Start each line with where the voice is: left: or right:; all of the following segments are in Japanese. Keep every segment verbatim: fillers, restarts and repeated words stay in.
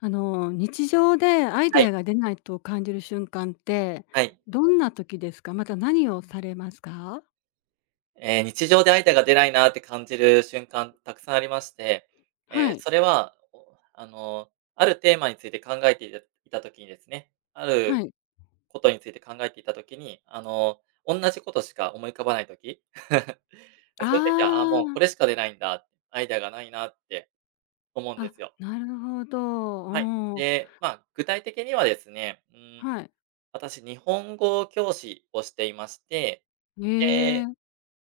left: あの、日常でアイ
right: は
left: デ
right: い、
left: アが出ないと感じる瞬間って、
right: はい。
left: どんな時ですか？また何をされますか？
right: えー日常でアイデアが出ないなって感じる瞬間たくさんありまして、えー
left: はい、
right: それは、おあの、あるテーマについて考えていたいた時にですね、あ
left: は
right: る
left: い。
right: ことについて考えていた時に、あの、同じことしか思い浮かばない時、
left: あ
right: そういう時は、あーもう
left: あ、
right: これしか出ないんだ、アイデアがないなって思うんで
left: あ、
right: すよ。
left: なるほど。
right: はい。
left: うん。
right: で、まあ、具体的にはですね、うん、
left: はい。
right: 私日本語教師をしていまして、
left: ええ、
right: で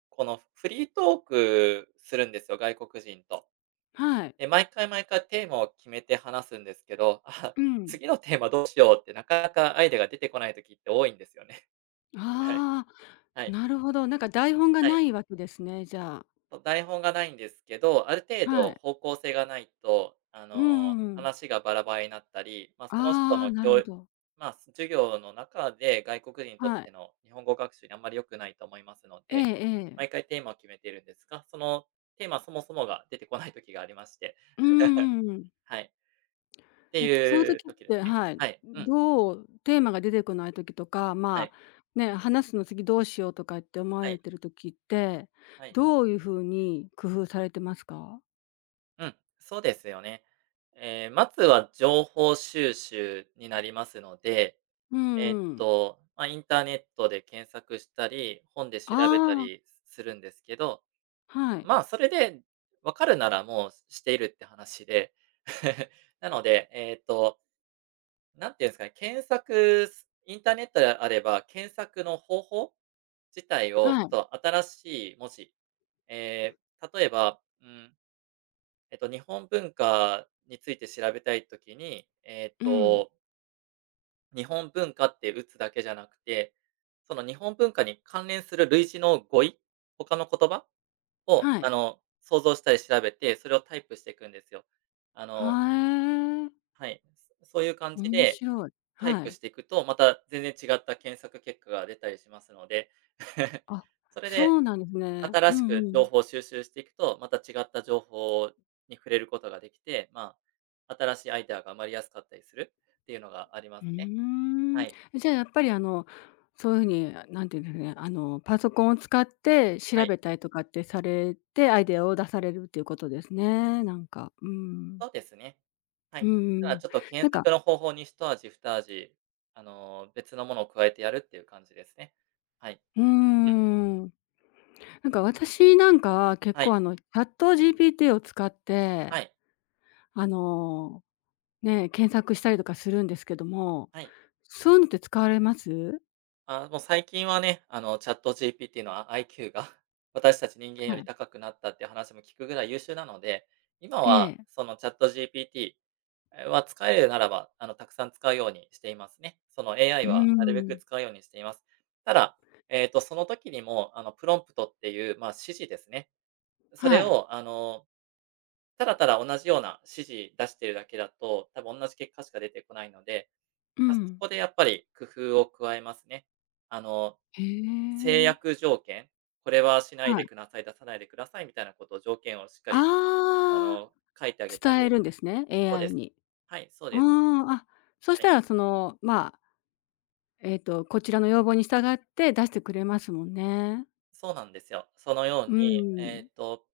right: このフリートークするんですよ、外国人と。
left: はい。
right: で、毎回毎回テーマを決めて話すんですけど、あ、
left: うん。
right: 次のテーマどうしようってなかなかアイデアが出てこない時って多いんですよね。はい。
left: ああ、
right: はい。
left: なるほど。なんか台本が
right: は
left: な
right: い。
left: いわけですね、じゃあ。
right: そう、台本がないんですけど、ある程
left: は
right: 度
left: い。
right: 方向性がないと、あ
left: うん
right: の、
left: うんうん。
right: 話がバラバラになったり、ま、その人
left: ああ、
right: の
left: な
right: き
left: るほ
right: ょう
left: ど。
right: まあ、授業の中で外国人にとっ
left: はい。
right: ての日本語学習にあんまり良くないと思いますの
left: ええ
right: で、
left: ええ。
right: 毎回テーマを決めてるんですが、そのテーマそもそもが出てこない時がありまして、
left: うんうんうん。
right: はい。って
left: え、そういう
right: い
left: 時
right: う
left: っ
right: 時で
left: て
right: すね。
left: はい、
right: はい、うん、
left: どうテーマが出てこない時とか、
right: は
left: ま
right: い、
left: あ、ね、話すの次どうしようとかって思わ
right: は
left: れ
right: い、
left: てる時って、
right: はい。
left: どういう風に工夫されてますか？
right: うん、そうですよね。ええ、まずは情報収集になりますので、
left: うん
right: えっ
left: うん。
right: と、まあ、インターネットで検索したり、本で調べた
left: あ
right: り
left: あ、
right: するんですけど、
left: はい、
right: まあ、それで分かるならもうしているって話で。なので、えっと、なんていうんですかね、検索すインターネットであれば、検索の方法自体を
left: は
right: ち
left: い、
right: ょっと新しい文字、えー例えば、うん、えっと、日本文化について調べたいときに、えっ
left: うん、
right: と日本文化って打つだけじゃなくて、その日本文化に関連する類似の語彙、他の言葉を、
left: はい。
right: あの、想像したり調べて、それをタイプしていくんですよ。あの
left: はえ、
right: はい、そういう感じ
left: 面
right: で
left: 白い。
right: タイ
left: は
right: プ
left: い。
right: していくと、また全然違った検索結果が出たりしますので、
left: あ、
right: それ
left: そ
right: で
left: うなんですね。う
right: 新し
left: んう
right: く情
left: ん。
right: 報を収集していくと、また違った情報に触れることができて、まあ、新しいアイデアが生まれやすかったりするっていうのがありま
left: うー
right: すね。は
left: ん。
right: い。
left: じゃあ、やっぱり、あの、そういうふうに、んていうんですかね、あの、パソコンを使って
right: は
left: 調
right: い。
left: べたりとかってされて、アイデアを出されるっていうことですね、なんか。うーん。
right: そうですね。は
left: うん
right: い。た
left: う
right: だ
left: ん。
right: ちょっと
left: な
right: 検
left: んか
right: 索の方法に一味二味、あの、別のものを加えてやるっていう感じですね。はい。
left: う
right: う
left: ー
right: ん。
left: ん。なんか、私なんかは結
right: はい。
left: 構、あの、ChatGPT を使っ
right: は
left: て、
right: い。
left: あの、ね、検索したりとかするんですけども、
right: はい。
left: そういうのって使われます？
right: あ、もう最近はね、あの、ChatGPT の、アイキュー が 私たち人間
left: は
right: より
left: い。
right: 高くなったっていう話も聞くぐらい優秀なので、今
left: え
right: は
left: え。
right: その ChatGPT は使えるならば、あの、たくさん使うようにしていますね。その
left: う
right: エーアイ はなるべく
left: ん。
right: 使うようにしています。ただ、えっと、その時にも、あの、プロンプトっていう、まあ、指示ですね。そ
left: は
right: れ
left: い。
right: をあの、ただただ同じような指示出してるだけだと、多分同じ結果しか出てこないので、
left: う
right: ま、そ
left: ん。
right: こでやっぱり工夫を加えますね。あの、
left: へ
right: 制
left: え。
right: 約条件、これはしない
left: は
right: で
left: い。
right: ください、出さないでくださいみたいなことを条件をしっかりあ
left: ああ、
right: の、書いてあげた
left: 伝え
right: り、
left: るんですね、
right: そうで
left: エーアイ
right: す。
left: に。
right: はい、そう
left: うー
right: です。
left: ん、あ、そ
right: は
left: した
right: い。
left: らその、まあ、えっと、こちらの要望に従って出してくれますもんね。
right: そうなんですよ。そのよ
left: う
right: うに、え
left: ん。
right: っと、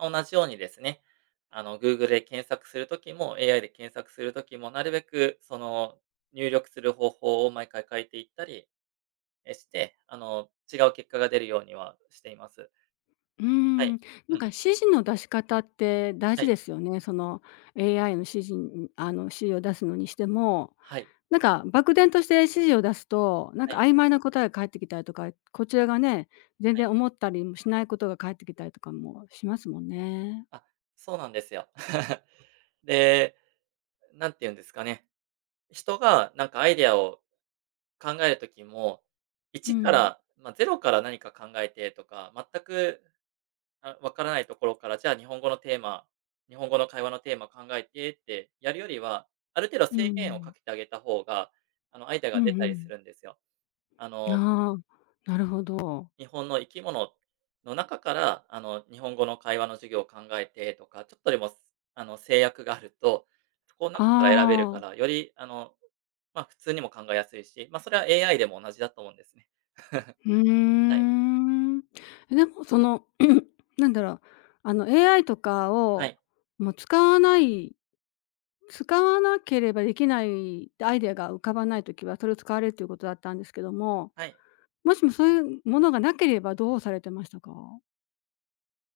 right: 同じようにですね、あの、グーグル で検索する時も エーアイ で検索する時も、なるべくその、入力する方法を毎回変えていったり、え、して、あの、違う結果が出るようにはしています。
left: う
right: は
left: ん、な
right: い。う
left: んか
right: ん。
left: 指示の出し方って大
right: は
left: 事
right: い。
left: ですよね。その エーアイ の指示にあの、指示を出すのにしても、
right: はい。
left: なんか漠然として指示を出すと、なん
right: は
left: か
right: い。
left: 曖昧な答えが返ってきたりとか、こちらがね、全
right: は
left: 然
right: い。
left: 思ったりもしないことが返ってきたりとかもしますもんね。
right: あ、そうなんですよ。で、なんて言うんですかね、人がなんかアイデアを考える時も、
left: う
right: 一か
left: ん。
right: ら、まあ、ゼロから何か考えてとか、全くあ、わからないところから、じゃあ日本語のテーマ日本語の会話のテーマ考えてってやるよりは、ある程度
left: う
right: 制限を
left: ん。
right: かけてあげた方が、あの、アイデア
left: うん
right: が出
left: う
right: たりす
left: ん。
right: るんですよ。あの、
left: ああ、なるほど。
right: 日本の生き物の中から、あの、日本語の会話の授業を考えてとか、ちょっとでも、あの、制約があると、そこの
left: あ
right: 中から選べる
left: あ、
right: か
left: う
right: ら、より、あの、まあ、普通にも考えやすいし、まあ、それは エーアイ でも同じだと思うんですね。
left: ー
right: はい。
left: ん。でもその、なんだろう、あの エーアイ とか
right: は
left: を、
right: い。
left: もう使わない使わなければできないアイデアが浮かばないときは、それを使われるということだったんですけども、
right: はい。
left: もしもそういうものがなければどうされてましたか？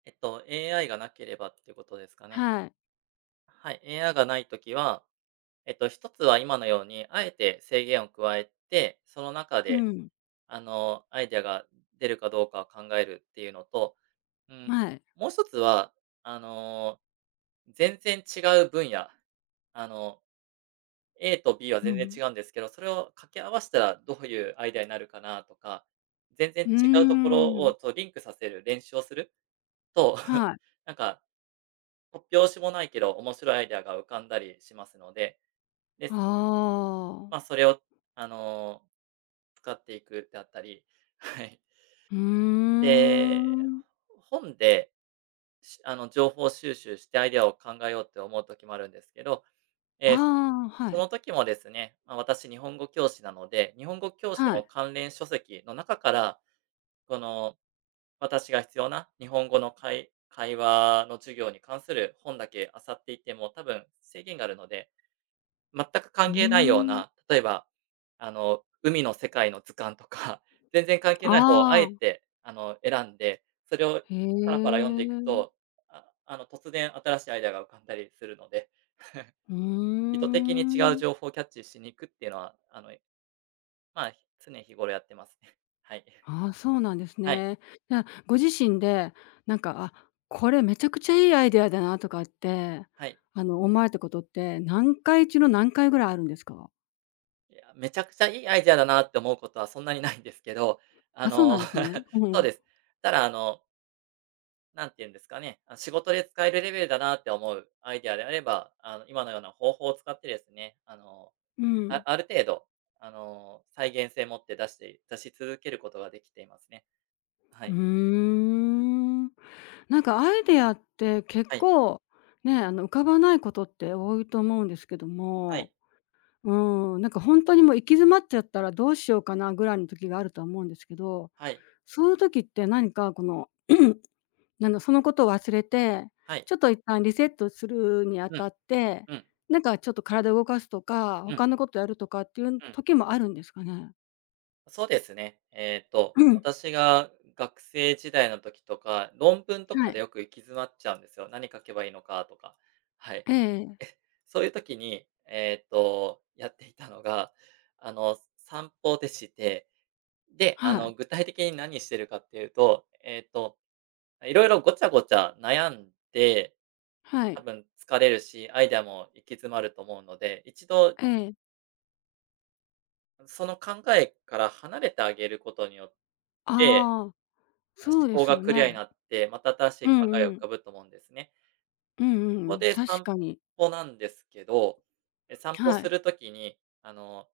right: えっと、エーアイ がなければっていうことですかね。
left: はい。
right: はい、エーアイ がないときはえっと、一つは今のように、あえて制限を加えて、その中
left: う
right: で、
left: ん。
right: あの、アイデアが出るかどうかを考えるっていうのと、うん、
left: はい。
right: もう一つは、あの、全然違う分野、あの、エー と ビー は
left: う
right: 全然
left: ん。
right: 違うんですけど、それを掛け合わせたらどういうアイデアになるかなとか、全然
left: うー
right: 違うところ
left: ん。
right: をとリンクさせる練習をすると、
left: は い。
right: なんか、突拍子もないけど、面白いアイデアが浮かんだりしますので、
left: あ
right: で、
left: あ。
right: まあ、それを、あの使っていくであったり、はい。
left: うー
right: で、
left: ん。
right: 本で、しあの、情報収集してアイデアを考えようって思う時もあるんですけど、
left: あ
right: えー
left: あ、は
right: そ
left: い。
right: の時もですね、まあ、私日本語教師なので、日本語教師
left: は
right: の
left: い。
right: 関連書籍の中から、この、私が必要な日本語の会会話の授業に関する本だけ漁っていっても、多分制限があるので全く
left: うー
right: 関係ないよう
left: ん。
right: な、例えば、あの、海の世界の図鑑とか、全然関係ない方をあ
left: あ
right: え
left: あ、
right: て、あの、選んで、それを
left: へ
right: パラパラ
left: え。
right: 読んでいくと、ああの、突然新しいアイデアが浮かんだりするので、
left: うー
right: 意図的に違う
left: ん。
right: 情報をキャッチしに行くっていうのは、あの、まあ、常日頃やってますね。はい。
left: ああ、そうなんです
right: はい。
left: ね。じゃあ、ご自身で、なんか、あ、これめちゃくちゃいいアイデアだなとかって、
right: はい。
left: あの、思われたことって、何回中の何回ぐらいあるんですか？
right: いや、めちゃくちゃいいアイデアだなって思うことはそんなにないんですけど、あ
left: あ、そうな
right: の、
left: んですね。う
right: そう
left: ん。
right: です。ただあのなんて言うんですかね、あ、仕事で使えるレベルだなって思うアイデアであれば、あの、今のような方法を使ってですね、あの、
left: う
right: あ
left: ん。
right: ある程度、あの、再現性持って出して出し続けることができていますね。は
left: うー
right: い。
left: ん。なんかアイデアって結
right: はい。
left: 構、ね、あの、浮かばないことって多いと思うんですけど
right: は
left: も
right: い。
left: うん、なんか本当にもう行き詰まっちゃったらどうしようかなぐらいの時があるとは思うんですけど、
right: はい。
left: そういう時って何かこの なんだ、そのことを忘れて、
right: はい。
left: ちょっと一旦リセットするにあ
right: う
left: た
right: ん。
left: って、
right: うん。
left: なんかちょっと体を動かすとか、
right: うん。
left: 他のことやるとかっていう
right: うん。
left: 時もあるんですかね？
right: そうですね。えっと、
left: うん
right: 私が学生時代の時とか、論文 と
left: は
right: か
left: い。
right: でよく行き詰まっちゃうんですよ。何書けばいいのかとか。はい。
left: ええ
right: そういう時に、えっと、やっていたのが、あの、散歩でして、で、あ
left: はい。
right: の、具体的に何してるかっていうと、えっと、いろいろごちゃごちゃ悩んで、
left: は
right: 多
left: い。
right: 分疲れるし、アイデアも行き詰まると思うので、一度
left: ええ。
right: その考えから離れてあげることによって、
left: ああー、
right: あ、
left: そうで
right: 思考
left: す
right: が
left: よ
right: クリ
left: ね。
right: アになって、また新しい
left: う
right: 考え
left: ん
right: が
left: う
right: 浮
left: ん。
right: かぶと思うんですね。
left: うんう
right: ここ
left: ん。
right: で
left: 確
right: 散
left: かに。
right: 歩なんですけど、え、散歩
left: は
right: す
left: い。
right: る時に、あの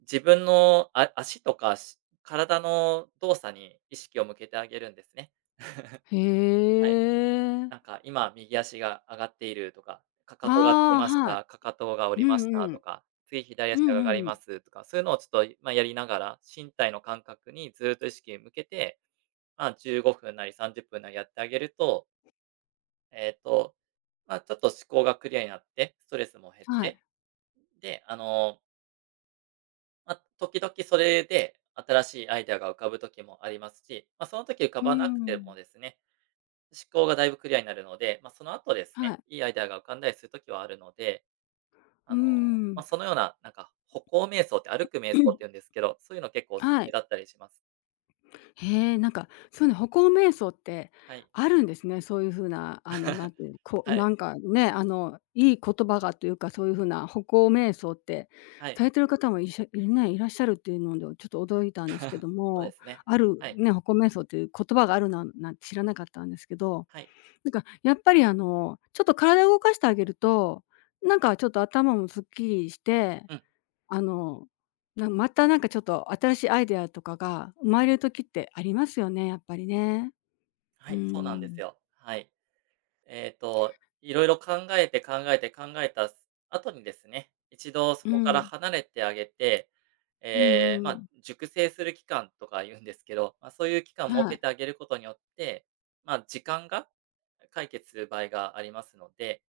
right: 自分のあ足とか、し体の動作に意識を向けてあげるんですね。
left: へ
right: はい。
left: え。
right: なんか今右足が上がっているとか、かかとがつき
left: ああ、
right: まし
left: は
right: た、かかとが下
left: い。う
right: りまし
left: ん
right: た
left: う
right: と
left: ん。
right: か、次左
left: う
right: 足
left: ん
right: が上が
left: うん
right: り
left: う
right: ま
left: ん。
right: すとか、そういうのをちょっと、まあ、やりながら、身体の感覚にずっと意識向けて、まあ、じゅうごふんなりさんじゅっぷんなりやってあげると、えっと、まあ、ちょっと思考がクリアになって、ストレスも減っ
left: は
right: て、
left: い。
right: で、あのまあ、時々それで新しいアイデアが浮かぶ時もありますし、まあ、その時浮か
left: うー
right: ばなくて
left: ん。
right: もですね、思考がだいぶクリアになるので、まあ、その後です
left: は
right: ね、
left: い。
right: いいアイデアが浮かんだりする時はあるので、あ
left: うー
right: の、まあ、
left: ん。
right: そのような、なんか歩行瞑想って歩く瞑想って言うんで すけど、そういうの結構おすす
left: は
right: め
left: い。
right: だったりします。
left: へえ、なんか、そういうの歩行瞑想って
right: はい。
left: あるんですね。そういう風な、あの、なんていう、こう、
right: は
left: な
right: い。
left: んかね、あの、いい言葉がというか、そういう風な歩行瞑想って
right: はい。
left: されてる方もいしゃいね、いらっしゃるっていうので、ちょっと驚いたんですけど
right: そうで
left: も、
right: すね。
left: ある
right: はい。
left: ね、歩行瞑想っていう言葉があるなんなんて知らなかったんですけど
right: はい。
left: なんか、やっぱりあの、ちょっと体を動かしてあげると、なんかちょっと頭もすっきりして、
right: うん。
left: あの、なまたなんかちょっと新しいアイデアとかが生まれる時ってありますよね、やっぱりね。う
right: は
left: ー
right: い、そうなんです
left: ん。
right: よ。はい。えっと、いろいろ考えて考えて考えた後にですね、一度そ
left: う
right: こから
left: ん。
right: 離れてあげて、
left: う
right: ええ、
left: ん
right: ま
left: う
right: あ、
left: ん。
right: 熟成する期間とか言うんですけど、まあ、そういう期間を設
left: は
right: け
left: い。
right: てあげることによって、まあ、時間が解決する場合がありますので、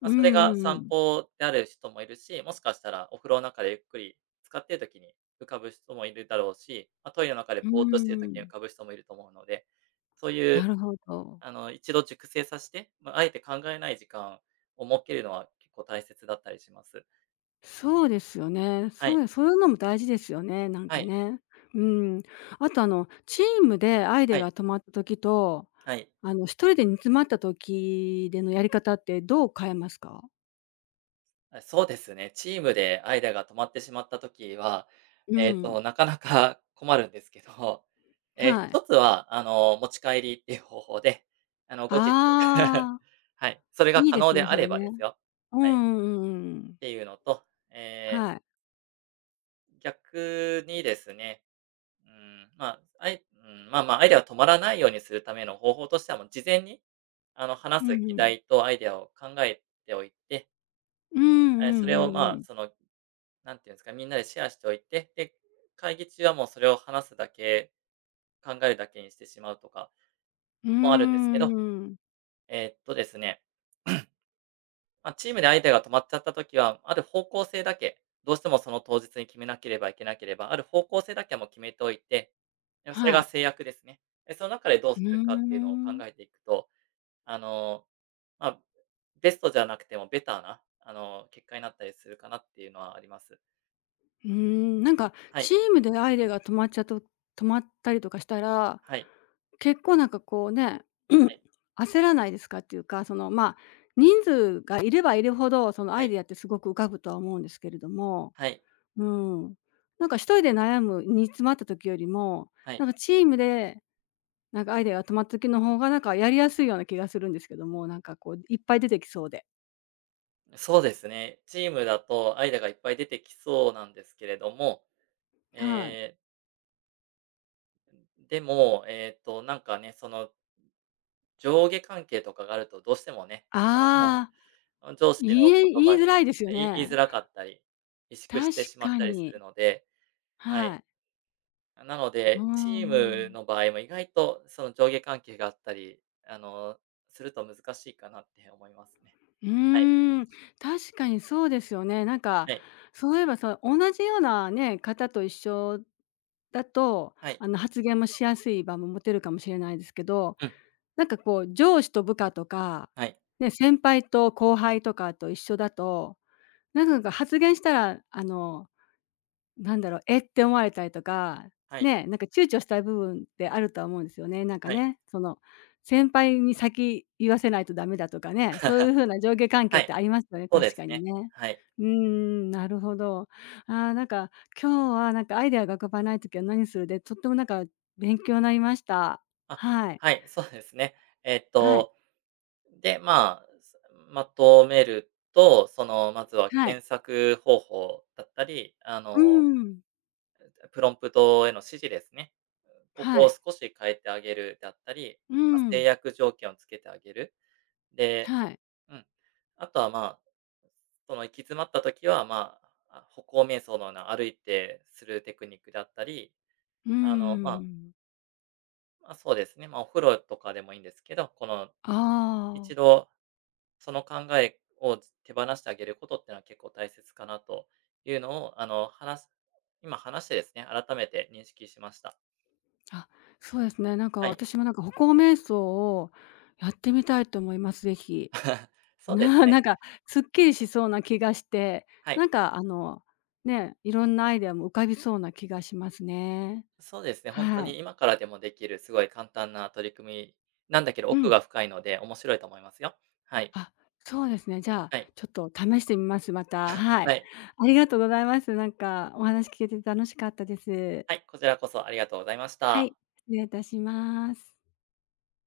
right: まあ、
left: うん
right: それ
left: う
right: が
left: んう
right: 散
left: ん。
right: 歩である人もいるし、もしかしたらお風呂の中でゆっくり浸かっている時に浮かぶ人もいるだろうし、まあ、トイレの中で
left: うー
right: ぼーっとしている時に浮
left: ん。
right: かぶ人もいると思うので、そうい
left: な
right: う
left: るほど。
right: あの、一度熟成させて、まあ、あえて考えない時間を設けるのは結構大切だったりします。
left: そうですよね。
right: はい。
left: そうそういうのも大事ですよね、なん
right: は
left: か
right: い。
left: ね。うん。あとあの、チームでアイデア
right: はい。
left: が止まった時と、
right: はい。
left: あの、一人で煮詰まった時でのやり方ってどう変えますか？
right: あ、そうですね。チームでアイデアが止まってしまった時は、
left: う
right: えっ
left: ん。
right: と、なかなか困るんですけど、えー
left: はい。
right: 一つは、あの、持ち帰りっていう方法で、あの、後日
left: ああ、
right: はい、それが
left: いい
right: 可
left: で
right: 能
left: す
right: で
left: ね、
right: あ
left: それ
right: ればです
left: ね。
right: よ。
left: う
right: はい、っ
left: んうんうんうんうん。
right: ていうのと、え
left: はい。
right: ー逆にですねうん、まあ、あいうん、まあまあ、アイデアは止まらないようにするための方法としては、もう事前に、あの、
left: う
right: 話
left: ん
right: す議
left: うん。
right: 題とアイデアを考えておいて、
left: うんうんうん
right: え、それを、
left: う
right: まあ、
left: ん。
right: その、なんていうんですか、みんなでシェアしておいて、で、会議中はもうそれを話すだけ、考えるだけにしてしまうとか
left: うー
right: もあるんですけど、
left: ん。
right: えーっとですねまあ、チームでアイデアが止まっちゃったときは、ある方向性だけ、どうしてもその当日に決めなければいけなければ、ある方向性だけはもう決めておいて、でそれ
left: は
right: が
left: い。
right: 制約ですね。で、その中でどう
left: う
right: す
left: ー
right: るかっていうのを考
left: ん。
right: えていくと、あの、まあ、ベストじゃなくてもベターな、あの、結果になったりするかなっていうのはあります。
left: うーん、なんか
right: は
left: チ
right: い、
left: ームでアイデアが止まっちゃと止まったりとかしたら、
right: はい、
left: 結構なんかこうね、
right: はい、
left: 焦らないですかっていうか、その、まあ、人数がいればいるほど、そのア
right: は
left: イ
right: い、
left: デアってすごく浮かぶとは思うんですけれども、
right: はい、
left: うん。なんか一人で悩む煮詰まった時よりも、
right: はい。
left: なんかチームで、なんかアイデアが止まった時の方がなんかやりやすいような気がするんですけども、なんかこういっぱい出てきそうで。
right: そうですね。チームだとアイデアがいっぱい出てきそうなんですけれども、
left: はい。
right: ええ、でも、えっと、なんかね、その上下関係とかがあるとどうしてもね、あの、
left: ああ、
right: その、上司
left: 言
right: の
left: え
right: 言
left: 言
right: 葉
left: い
right: に、
left: づらいですよ
right: い言いづ
left: ね。
right: らかったり、萎縮して
left: 確
right: しまっ
left: か
right: たりす
left: に。
right: るので、は
left: は
right: い。
left: い。
right: なの
left: う
right: で、チー
left: んう
right: ム
left: ん。
right: の場合も意外とその上下関係があったり、あの、すると難しいかなって思いますね。
left: う
right: はい、
left: ーん、確かにそうですよね。なんか、
right: はい、
left: そういえば、そう同じようなね、方と一緒だと、
right: はい、
left: あの、発言もしやすい場も持てるかもしれないですけど、
right: うん、
left: なんかこう、上司と部下とか、
right: はい、
left: ね、先輩と後輩とかと一緒だと、なんか発言したら、あのなんだろう、えって思われたりとか、
right: はい、
left: ね、なんか躊躇したい部分ってあるとは思うんですよね。なんか
right: はい、
left: ね、その先輩に先言わせないとダメだとかね、そうい う風な上下関
right: は
left: 係っ
right: い、
left: てありますよね、
right: そうで
left: 確
right: す
left: かに
right: ね。
left: ね。
right: はい。
left: うーん、なるほど。ああ、なんか今日はなんかアイデアが浮かばない時は何するで、とってもなんか勉強になりました。
right: あ、
left: はい。
right: はい、そうですね。えっ
left: はい。
right: とで、まあ、すまとめると、その、まずは
left: はい。
right: 検索方法だったり、あ
left: う
right: の、
left: ーん。
right: プロンプトへの指示ですね。こ
left: は
right: こを
left: い。
right: 少し変えてあげるだったり、
left: うー
right: ま、制
left: ん。
right: 約条件をつけてあげる。で
left: はい。
right: うん。あとは、まあ、その行き詰まった時は、まあ、あ、歩行瞑想のような歩いてするテクニックだったり、
left: うー
right: あの、まあ、
left: ん。
right: ま、そうですね、ま、お風呂とかでもいいんですけど、この
left: あ
right: 一
left: あ。
right: 度その考えを手放してあげることってのは結構大切かなというのを、あの、話す今話してですね、改めて認識しました。
left: あ、そうですね。なんか
right: はい。
left: 私もなんか歩行瞑想をやってみたいと思います、ぜひ。
right: そうです
left: な
right: ね。
left: なんかすっきりしそうな気がして、
right: はい。
left: なんかあの、ね、いろんなアイデアも浮かびそうな気がしますね。
right: そうですね、本当
left: はい。
right: に今からでもできるすごい簡単な取り組みなんだけど、
left: う
right: 奥
left: ん。
right: が深いので面白いと思いますよ。はい。
left: あ、そうですね。じゃあ、
right: はい。
left: ちょっと試してみます、また。は
right: は
left: い。
right: い。
left: ありがとうございます。なんかお話聞けて楽しかったです。
right: はい、こちらこそありがとうございまし
left: はい、
right: た。
left: 失礼いたします。